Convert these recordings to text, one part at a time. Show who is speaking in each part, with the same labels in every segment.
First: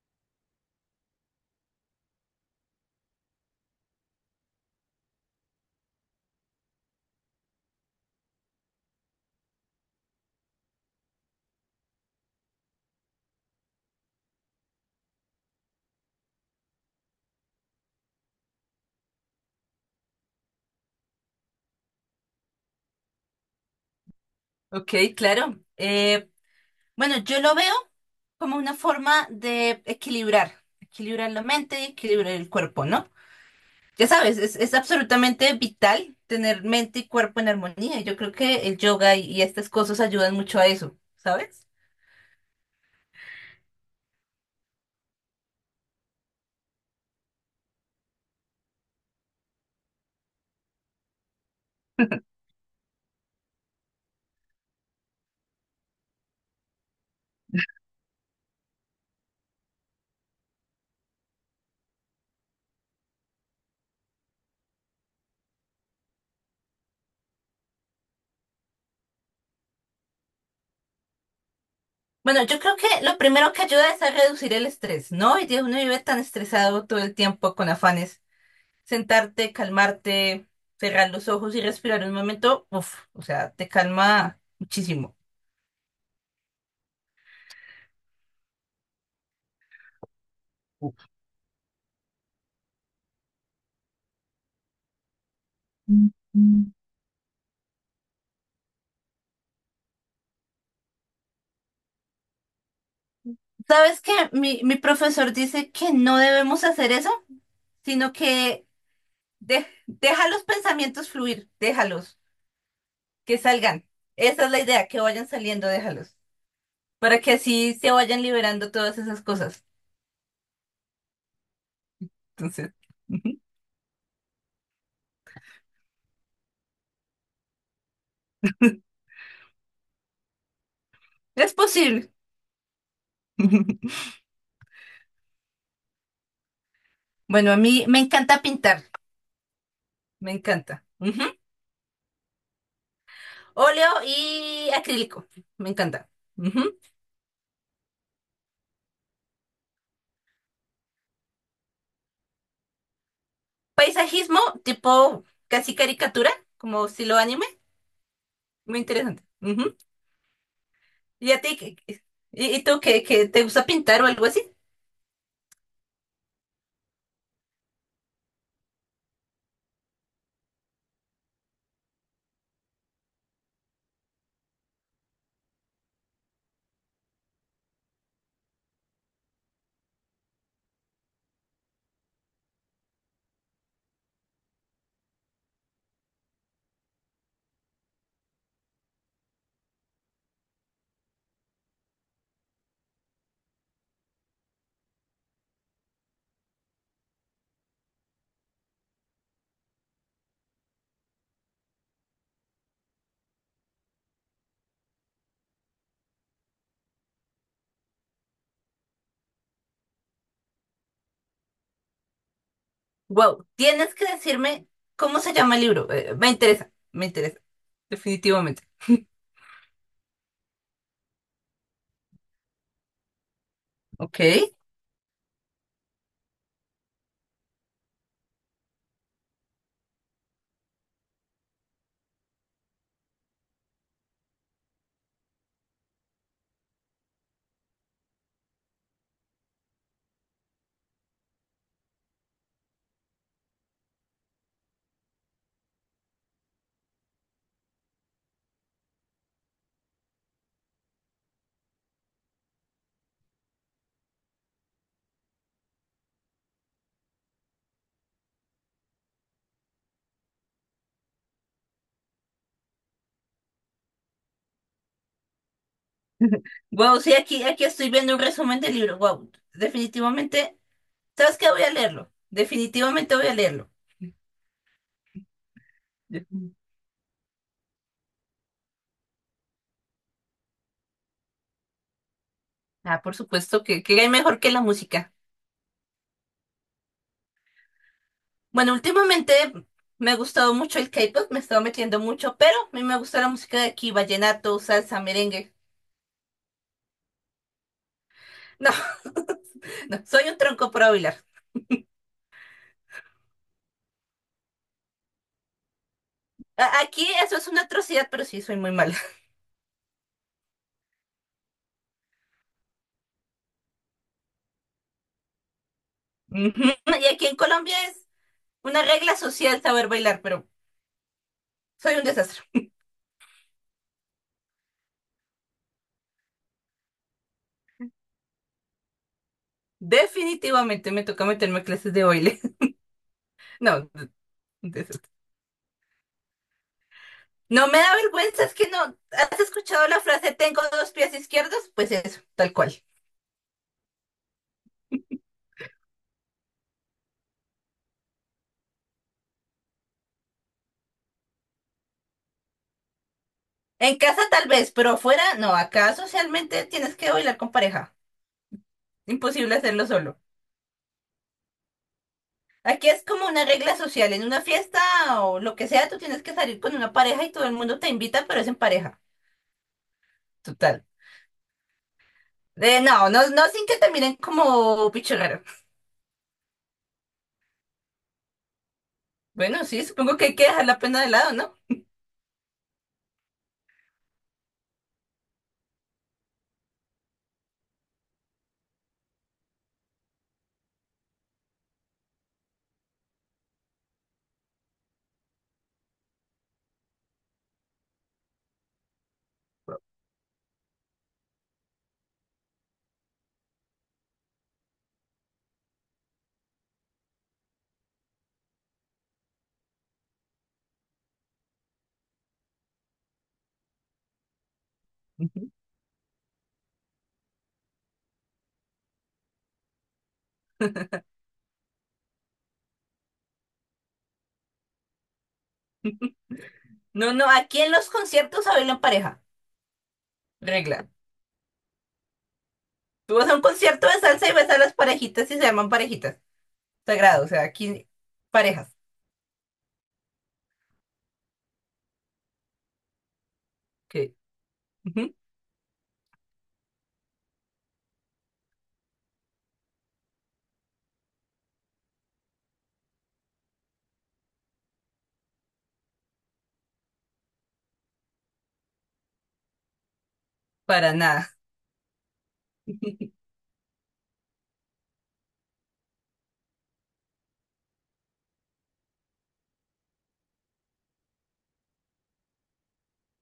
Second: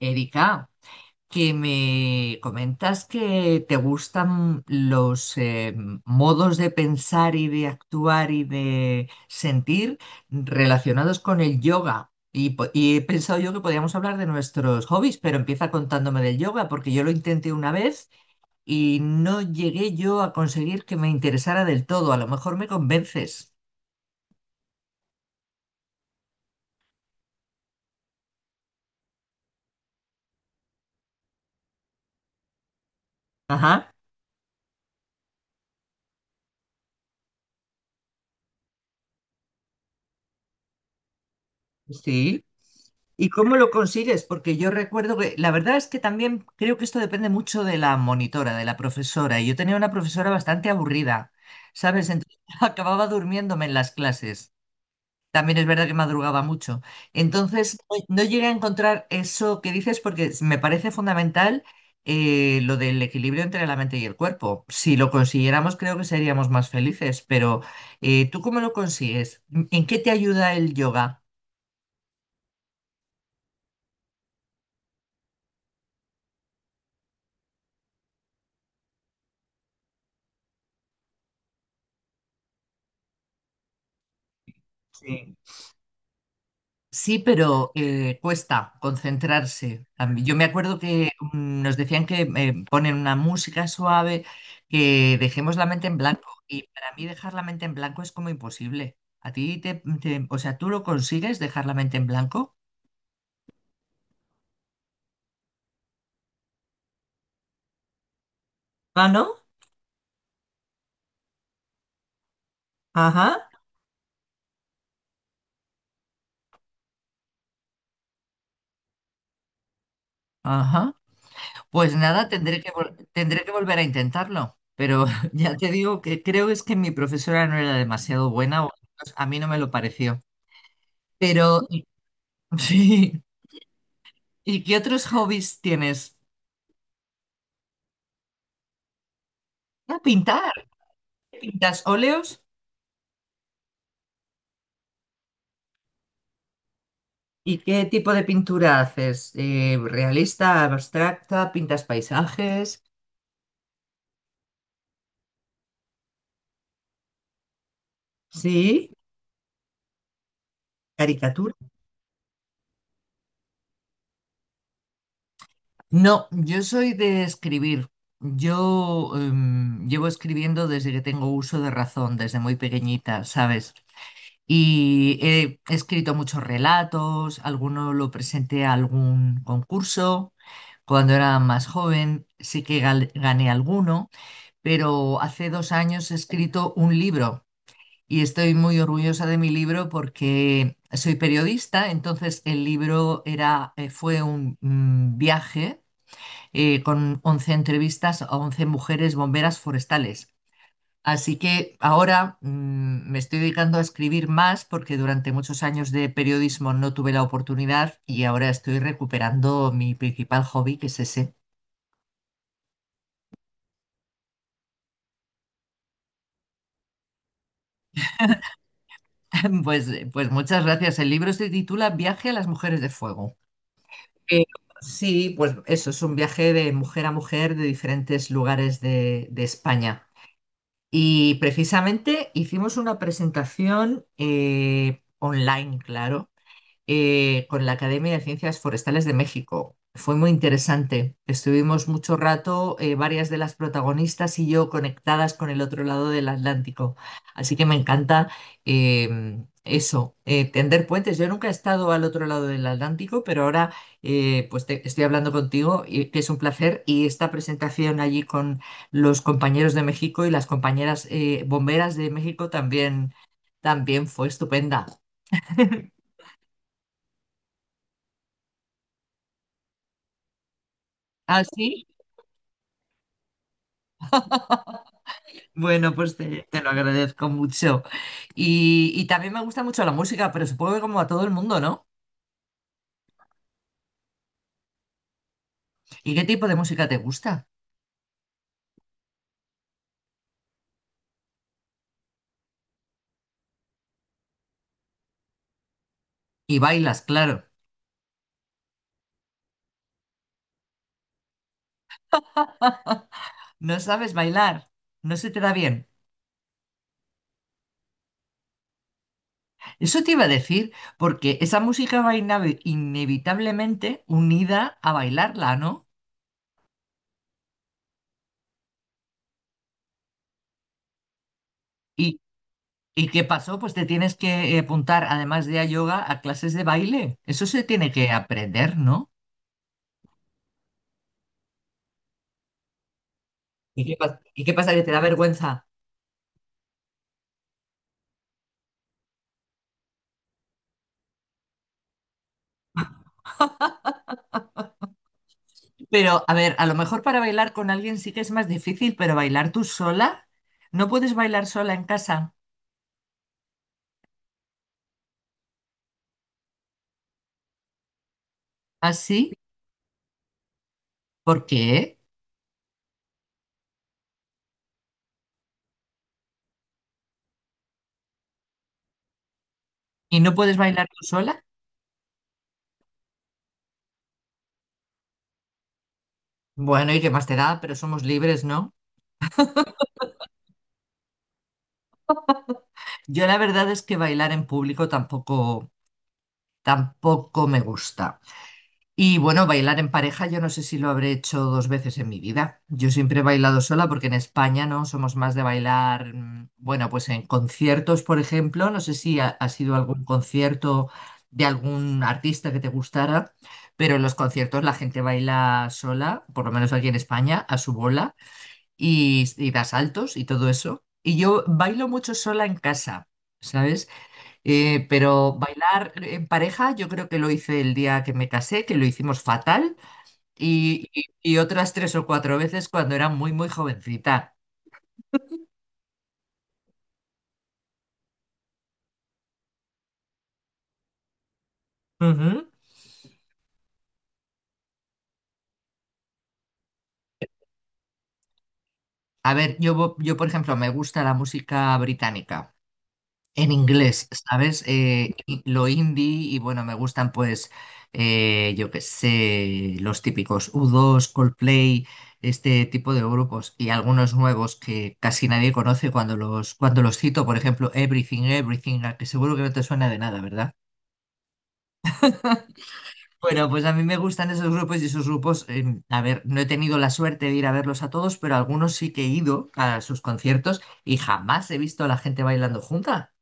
Speaker 1: Erika, que me comentas que te gustan los modos de pensar y de actuar y de sentir relacionados con el yoga. Y he pensado yo que podíamos hablar de nuestros hobbies, pero empieza contándome del yoga, porque yo lo intenté una vez y no llegué yo a conseguir que me interesara del todo. A lo mejor me convences.
Speaker 2: Ok, claro. Bueno, yo lo veo como una forma de equilibrar, equilibrar la mente y equilibrar el cuerpo, ¿no?
Speaker 1: Ajá,
Speaker 2: Ya sabes, es absolutamente vital tener mente y cuerpo en armonía. Yo creo que el yoga y estas cosas ayudan mucho a eso, ¿sabes?
Speaker 1: sí. ¿Y cómo lo consigues? Porque yo recuerdo que la verdad es que también creo que esto depende mucho de la monitora, de la profesora. Y yo tenía una profesora bastante aburrida, ¿sabes? Entonces acababa durmiéndome en las clases. También es verdad que madrugaba mucho. Entonces no llegué a encontrar eso que dices porque me parece fundamental, lo del equilibrio entre la mente y el cuerpo. Si lo consiguiéramos, creo que seríamos más felices. Pero ¿tú cómo lo consigues? ¿En qué te ayuda el yoga?
Speaker 2: Bueno, yo creo que lo primero que ayuda es a reducir el estrés, ¿no? Hoy día uno vive tan estresado todo el tiempo con afanes. Sentarte, calmarte, cerrar los ojos y respirar un momento, uff, o sea, te calma muchísimo.
Speaker 1: Sí, pero cuesta concentrarse. Yo me acuerdo que nos decían que ponen una música suave, que dejemos la mente en blanco. Y para mí dejar la mente en blanco es como imposible. A ti o sea, ¿tú lo consigues dejar la mente en blanco?
Speaker 2: ¿Sabes qué? Mi profesor dice que no debemos hacer eso, sino que
Speaker 1: Ah, ¿no?
Speaker 2: deja los pensamientos fluir, déjalos, que
Speaker 1: Ajá.
Speaker 2: salgan. Esa es la idea, que vayan saliendo, déjalos, para que así se vayan liberando todas esas cosas.
Speaker 1: Ajá. Pues nada, tendré que,
Speaker 2: Entonces,
Speaker 1: vol- tendré que volver a intentarlo. Pero ya te digo que creo es que mi profesora no era demasiado buena, o al menos a mí no me lo pareció.
Speaker 2: es
Speaker 1: Pero
Speaker 2: posible.
Speaker 1: sí. ¿Y qué otros hobbies tienes?
Speaker 2: Bueno, a mí me encanta pintar,
Speaker 1: Ah,
Speaker 2: me
Speaker 1: pintar.
Speaker 2: encanta. Ujú.
Speaker 1: ¿Pintas óleos?
Speaker 2: Óleo y acrílico, me encanta. Ujú.
Speaker 1: ¿Y qué tipo de pintura haces? ¿Realista, abstracta? ¿Pintas paisajes?
Speaker 2: Paisajismo tipo casi caricatura, como estilo anime, muy
Speaker 1: ¿Sí?
Speaker 2: interesante. Ujú. ¿Y a
Speaker 1: ¿Caricatura?
Speaker 2: ti? ¿Y, y tú, te gusta pintar o algo así?
Speaker 1: No, yo soy de escribir. Yo llevo escribiendo desde que tengo uso de razón, desde muy pequeñita, ¿sabes? Y he escrito muchos relatos, alguno lo presenté a algún concurso cuando era más joven, sí que gané alguno. Pero hace 2 años he escrito un libro y estoy muy orgullosa de mi libro porque soy periodista, entonces el libro era, fue un viaje con 11 entrevistas a 11 mujeres bomberas forestales. Así que ahora me estoy dedicando a escribir más porque durante muchos años de periodismo no tuve la oportunidad y ahora estoy recuperando mi principal hobby, que es ese.
Speaker 2: Wow, tienes que decirme cómo se llama el libro. Me interesa, definitivamente.
Speaker 1: Pues, pues muchas gracias. El libro se titula Viaje a las mujeres de fuego.
Speaker 2: Ok.
Speaker 1: Eh, sí, pues eso, es un viaje de mujer a mujer de diferentes lugares de España. Y precisamente hicimos una presentación online, claro, con la Academia de Ciencias Forestales de México. Fue muy interesante. Estuvimos mucho rato, varias de las protagonistas y yo conectadas con el otro lado del Atlántico. Así que me encanta eso, tender puentes. Yo nunca he estado al otro lado del Atlántico, pero ahora, pues estoy hablando contigo, y, que es un placer. Y esta presentación allí con los compañeros de México y las compañeras bomberas de México también, también fue estupenda.
Speaker 2: Wow, sí, aquí estoy viendo un resumen del libro. Wow, definitivamente. ¿Sabes
Speaker 1: ¿Ah,
Speaker 2: qué? Voy a
Speaker 1: sí?
Speaker 2: leerlo. Definitivamente voy a leerlo.
Speaker 1: Bueno, pues te lo agradezco mucho. Y también me gusta mucho la música, pero supongo que como a todo el mundo, ¿no?
Speaker 2: Ah, por supuesto que hay mejor que la música.
Speaker 1: ¿Y qué tipo de música te gusta?
Speaker 2: Bueno, últimamente me ha gustado mucho el K-pop, me he estado metiendo mucho, pero a mí me gusta la música de aquí, vallenato, salsa, merengue.
Speaker 1: Y bailas, claro.
Speaker 2: No, no, soy un tronco para bailar.
Speaker 1: No sabes bailar, no se te da bien.
Speaker 2: Aquí eso es una atrocidad, pero sí soy muy mala.
Speaker 1: Eso te iba a decir, porque esa música va inevitablemente unida a bailarla, ¿no?
Speaker 2: Ujú. Y aquí en Colombia es una regla social saber bailar, pero soy un
Speaker 1: ¿Y,
Speaker 2: desastre.
Speaker 1: y qué pasó? Pues te tienes que apuntar, además de a yoga, a clases de baile. Eso se tiene que aprender, ¿no?
Speaker 2: Definitivamente me toca meterme a clases de baile.
Speaker 1: ¿Y
Speaker 2: No,
Speaker 1: qué, y qué
Speaker 2: un
Speaker 1: pasa? ¿Que te da
Speaker 2: desastre.
Speaker 1: vergüenza?
Speaker 2: No me da vergüenza, es que no. ¿Has escuchado la frase tengo dos pies izquierdos? Pues eso, tal cual.
Speaker 1: Pero, a ver, a lo mejor para bailar con alguien sí que es más difícil, pero bailar tú sola, ¿no puedes bailar sola en casa?
Speaker 2: En casa tal vez, pero afuera no. Acá socialmente tienes que bailar con pareja.
Speaker 1: ¿Así?
Speaker 2: Imposible hacerlo solo.
Speaker 1: ¿Por qué?
Speaker 2: Aquí es como una regla social. En una fiesta o lo que sea, tú tienes que salir con una pareja y todo el mundo te invita, pero es en pareja.
Speaker 1: ¿Y no puedes
Speaker 2: Total.
Speaker 1: bailar tú sola?
Speaker 2: No, no, no sin que te miren como bicho raro.
Speaker 1: Bueno, ¿y qué más te da? Pero somos libres, ¿no?
Speaker 2: Bueno, sí, supongo que hay que dejar la pena de lado, ¿no?
Speaker 1: Yo la verdad es que bailar en público tampoco, tampoco me gusta. Y bueno, bailar en pareja, yo no sé si lo habré hecho 2 veces en mi vida. Yo siempre he bailado sola porque en España no somos más de bailar, bueno, pues en conciertos, por ejemplo. No sé si ha sido algún concierto de algún artista que te gustara, pero en los conciertos la gente baila sola, por lo menos aquí en España, a su bola y da saltos y todo eso. Y yo bailo mucho sola en casa, ¿sabes? Pero
Speaker 2: Ujú.
Speaker 1: bailar en pareja, yo creo que lo hice el día que me casé, que lo hicimos fatal, y otras 3 o 4 veces cuando era muy, muy jovencita.
Speaker 2: No, no, aquí en los conciertos se baila en pareja. Regla.
Speaker 1: Ujú.
Speaker 2: Tú vas a un concierto de salsa y ves a las parejitas y se llaman parejitas. Sagrado, o sea, aquí parejas.
Speaker 1: A ver, por ejemplo, me gusta la música británica. En inglés,
Speaker 2: Que
Speaker 1: ¿sabes? Y lo indie y bueno, me gustan pues, yo qué sé, los típicos U2, Coldplay, este tipo de grupos y algunos nuevos que casi nadie conoce cuando cuando los cito, por ejemplo, Everything, Everything, a que seguro que no te suena de nada, ¿verdad?
Speaker 2: Para nada.
Speaker 1: Bueno, pues a mí me gustan esos grupos y esos grupos, a ver, no he tenido la suerte de ir a verlos a todos, pero algunos sí que he ido a sus conciertos y jamás he visto a la gente bailando junta.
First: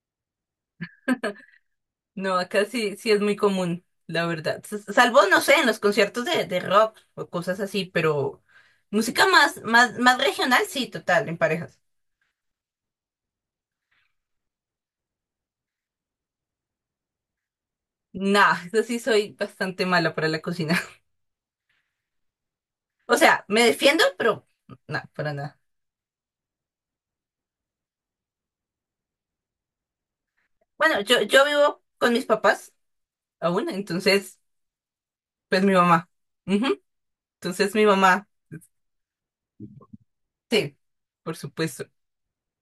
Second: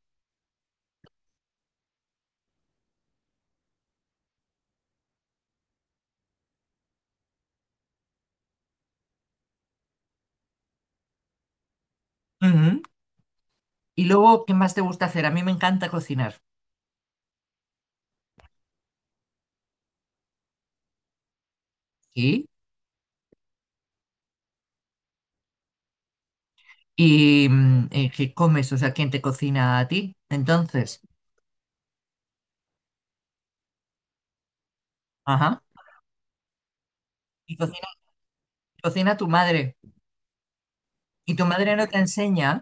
Speaker 2: No, acá sí, sí es muy común, la verdad. Salvo, no sé, en los conciertos de rock o cosas así, pero música más, más, más regional, sí, total, en parejas.
Speaker 1: Ujú. Y luego, ¿qué más te gusta hacer? A mí me encanta cocinar.
Speaker 2: Nah, eso sí soy bastante mala para la cocina.
Speaker 1: ¿Sí?
Speaker 2: O sea, me defiendo, pero no, para nada.
Speaker 1: ¿Y qué comes? O sea, ¿quién te cocina a ti? Entonces,
Speaker 2: Bueno, yo vivo con mis papás aún, entonces,
Speaker 1: ajá.
Speaker 2: pues mi mamá. Ujú.
Speaker 1: Y
Speaker 2: Entonces mi mamá,
Speaker 1: cocina tu madre.
Speaker 2: sí,
Speaker 1: ¿Y
Speaker 2: por
Speaker 1: tu madre
Speaker 2: supuesto.
Speaker 1: no te enseña?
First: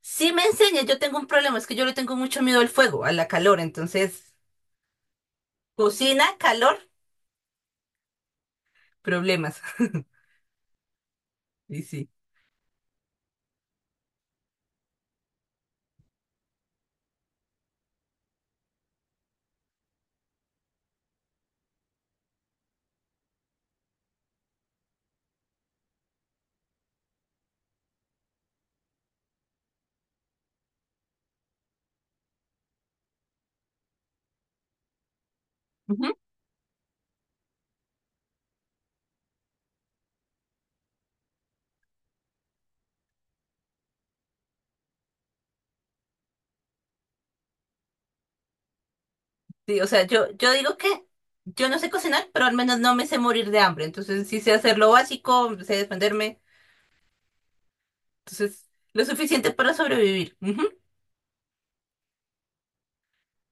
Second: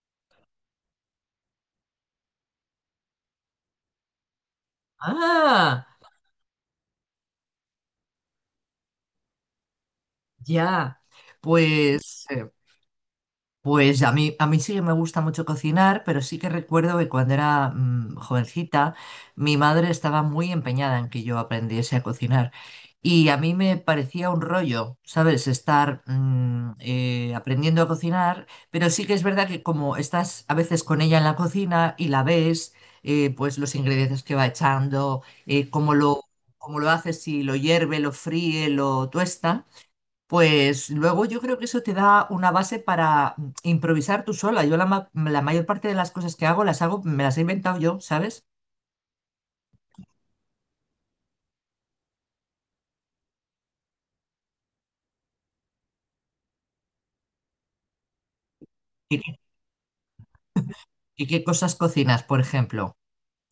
Speaker 2: Sí me enseña, yo tengo un problema, es que yo le tengo mucho miedo al fuego, a la calor, entonces,
Speaker 1: Ah,
Speaker 2: cocina, calor. Problemas.
Speaker 1: ya.
Speaker 2: Y sí.
Speaker 1: Pues eh, pues a mí sí que me gusta mucho cocinar, pero sí que recuerdo que cuando era jovencita, mi madre estaba muy empeñada en que yo aprendiese a cocinar. Y a mí me parecía un rollo, ¿sabes? Estar aprendiendo a cocinar, pero sí que es verdad que como estás a veces con ella en la cocina y la ves, pues los ingredientes que va echando, cómo
Speaker 2: Ujú.
Speaker 1: lo, cómo lo hace, si lo hierve, lo fríe, lo tuesta. Pues luego yo creo que eso te da una base para improvisar tú sola. Yo la mayor parte de las cosas que hago las hago, me las he inventado yo, ¿sabes?
Speaker 2: Sí, o sea, yo digo que yo no sé cocinar, pero al menos no me sé morir de hambre. Entonces, sí sé hacer lo básico, sé defenderme. Entonces, lo
Speaker 1: ¿Y qué,
Speaker 2: suficiente para sobrevivir. Ujú.
Speaker 1: y qué cosas cocinas, por ejemplo?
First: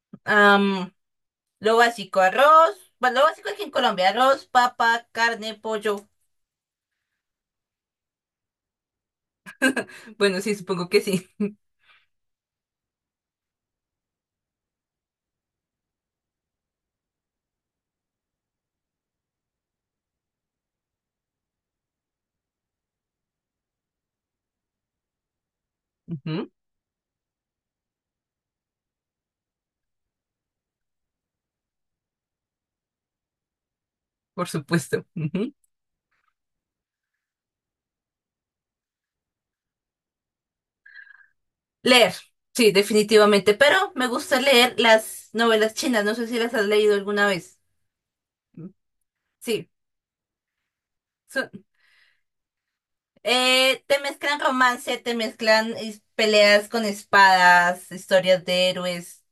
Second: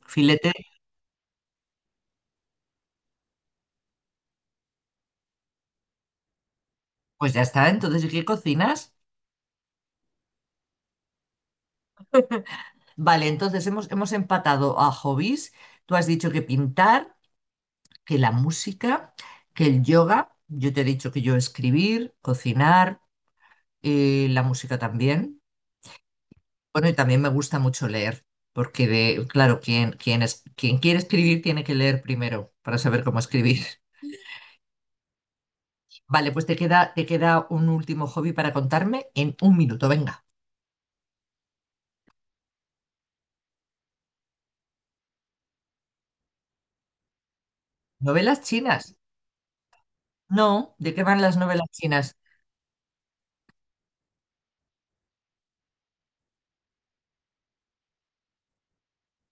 Speaker 1: Filete,
Speaker 2: Am, lo básico, arroz. Bueno, lo básico aquí en Colombia, arroz, papa, carne, pollo.
Speaker 1: pues ya está. Entonces, ¿y qué cocinas?
Speaker 2: Bueno, sí, supongo que sí.
Speaker 1: Vale, entonces hemos empatado a hobbies. Tú has dicho que pintar, que la música, que el yoga. Yo te he dicho que yo escribir, cocinar, la música también.
Speaker 2: Ujú.
Speaker 1: Bueno, y también me gusta mucho leer, porque de, claro, quien quiere escribir tiene que leer primero para saber cómo escribir.
Speaker 2: Por supuesto. Ujú.
Speaker 1: Vale, pues te queda un último hobby para contarme en un minuto, venga.
Speaker 2: Leer. Sí, definitivamente. Pero me gusta leer las novelas chinas. No sé si las has leído alguna vez.
Speaker 1: ¿Novelas chinas?
Speaker 2: Sí.
Speaker 1: No, ¿de qué van las novelas chinas?
Speaker 2: Te mezclan romance, te mezclan peleas con espadas, historias de héroes.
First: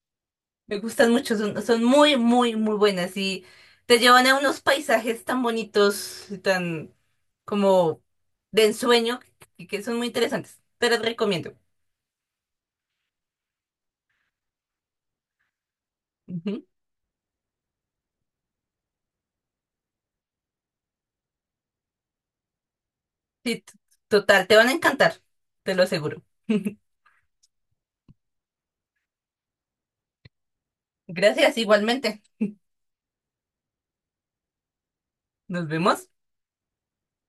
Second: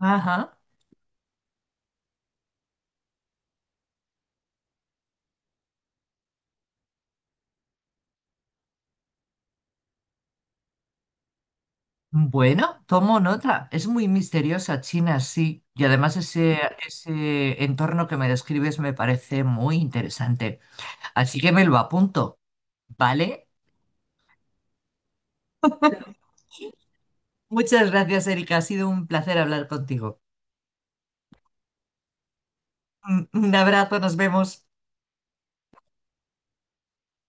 Speaker 1: Ajá.
Speaker 2: Me gustan mucho, son, son muy, muy, muy buenas y te llevan a unos paisajes tan bonitos, y tan como de ensueño, que son muy interesantes. Te las recomiendo.
Speaker 1: Bueno, tomo nota. Es muy misteriosa China, sí. Y además ese,
Speaker 2: Ujú.
Speaker 1: ese entorno que me describes me parece muy interesante. Así que me lo apunto, ¿vale?
Speaker 2: Sí, total, te van a encantar, te lo aseguro.
Speaker 1: Muchas gracias, Erika. Ha sido un placer hablar contigo.
Speaker 2: Gracias, igualmente.
Speaker 1: Un abrazo, nos vemos.
Speaker 2: Nos vemos.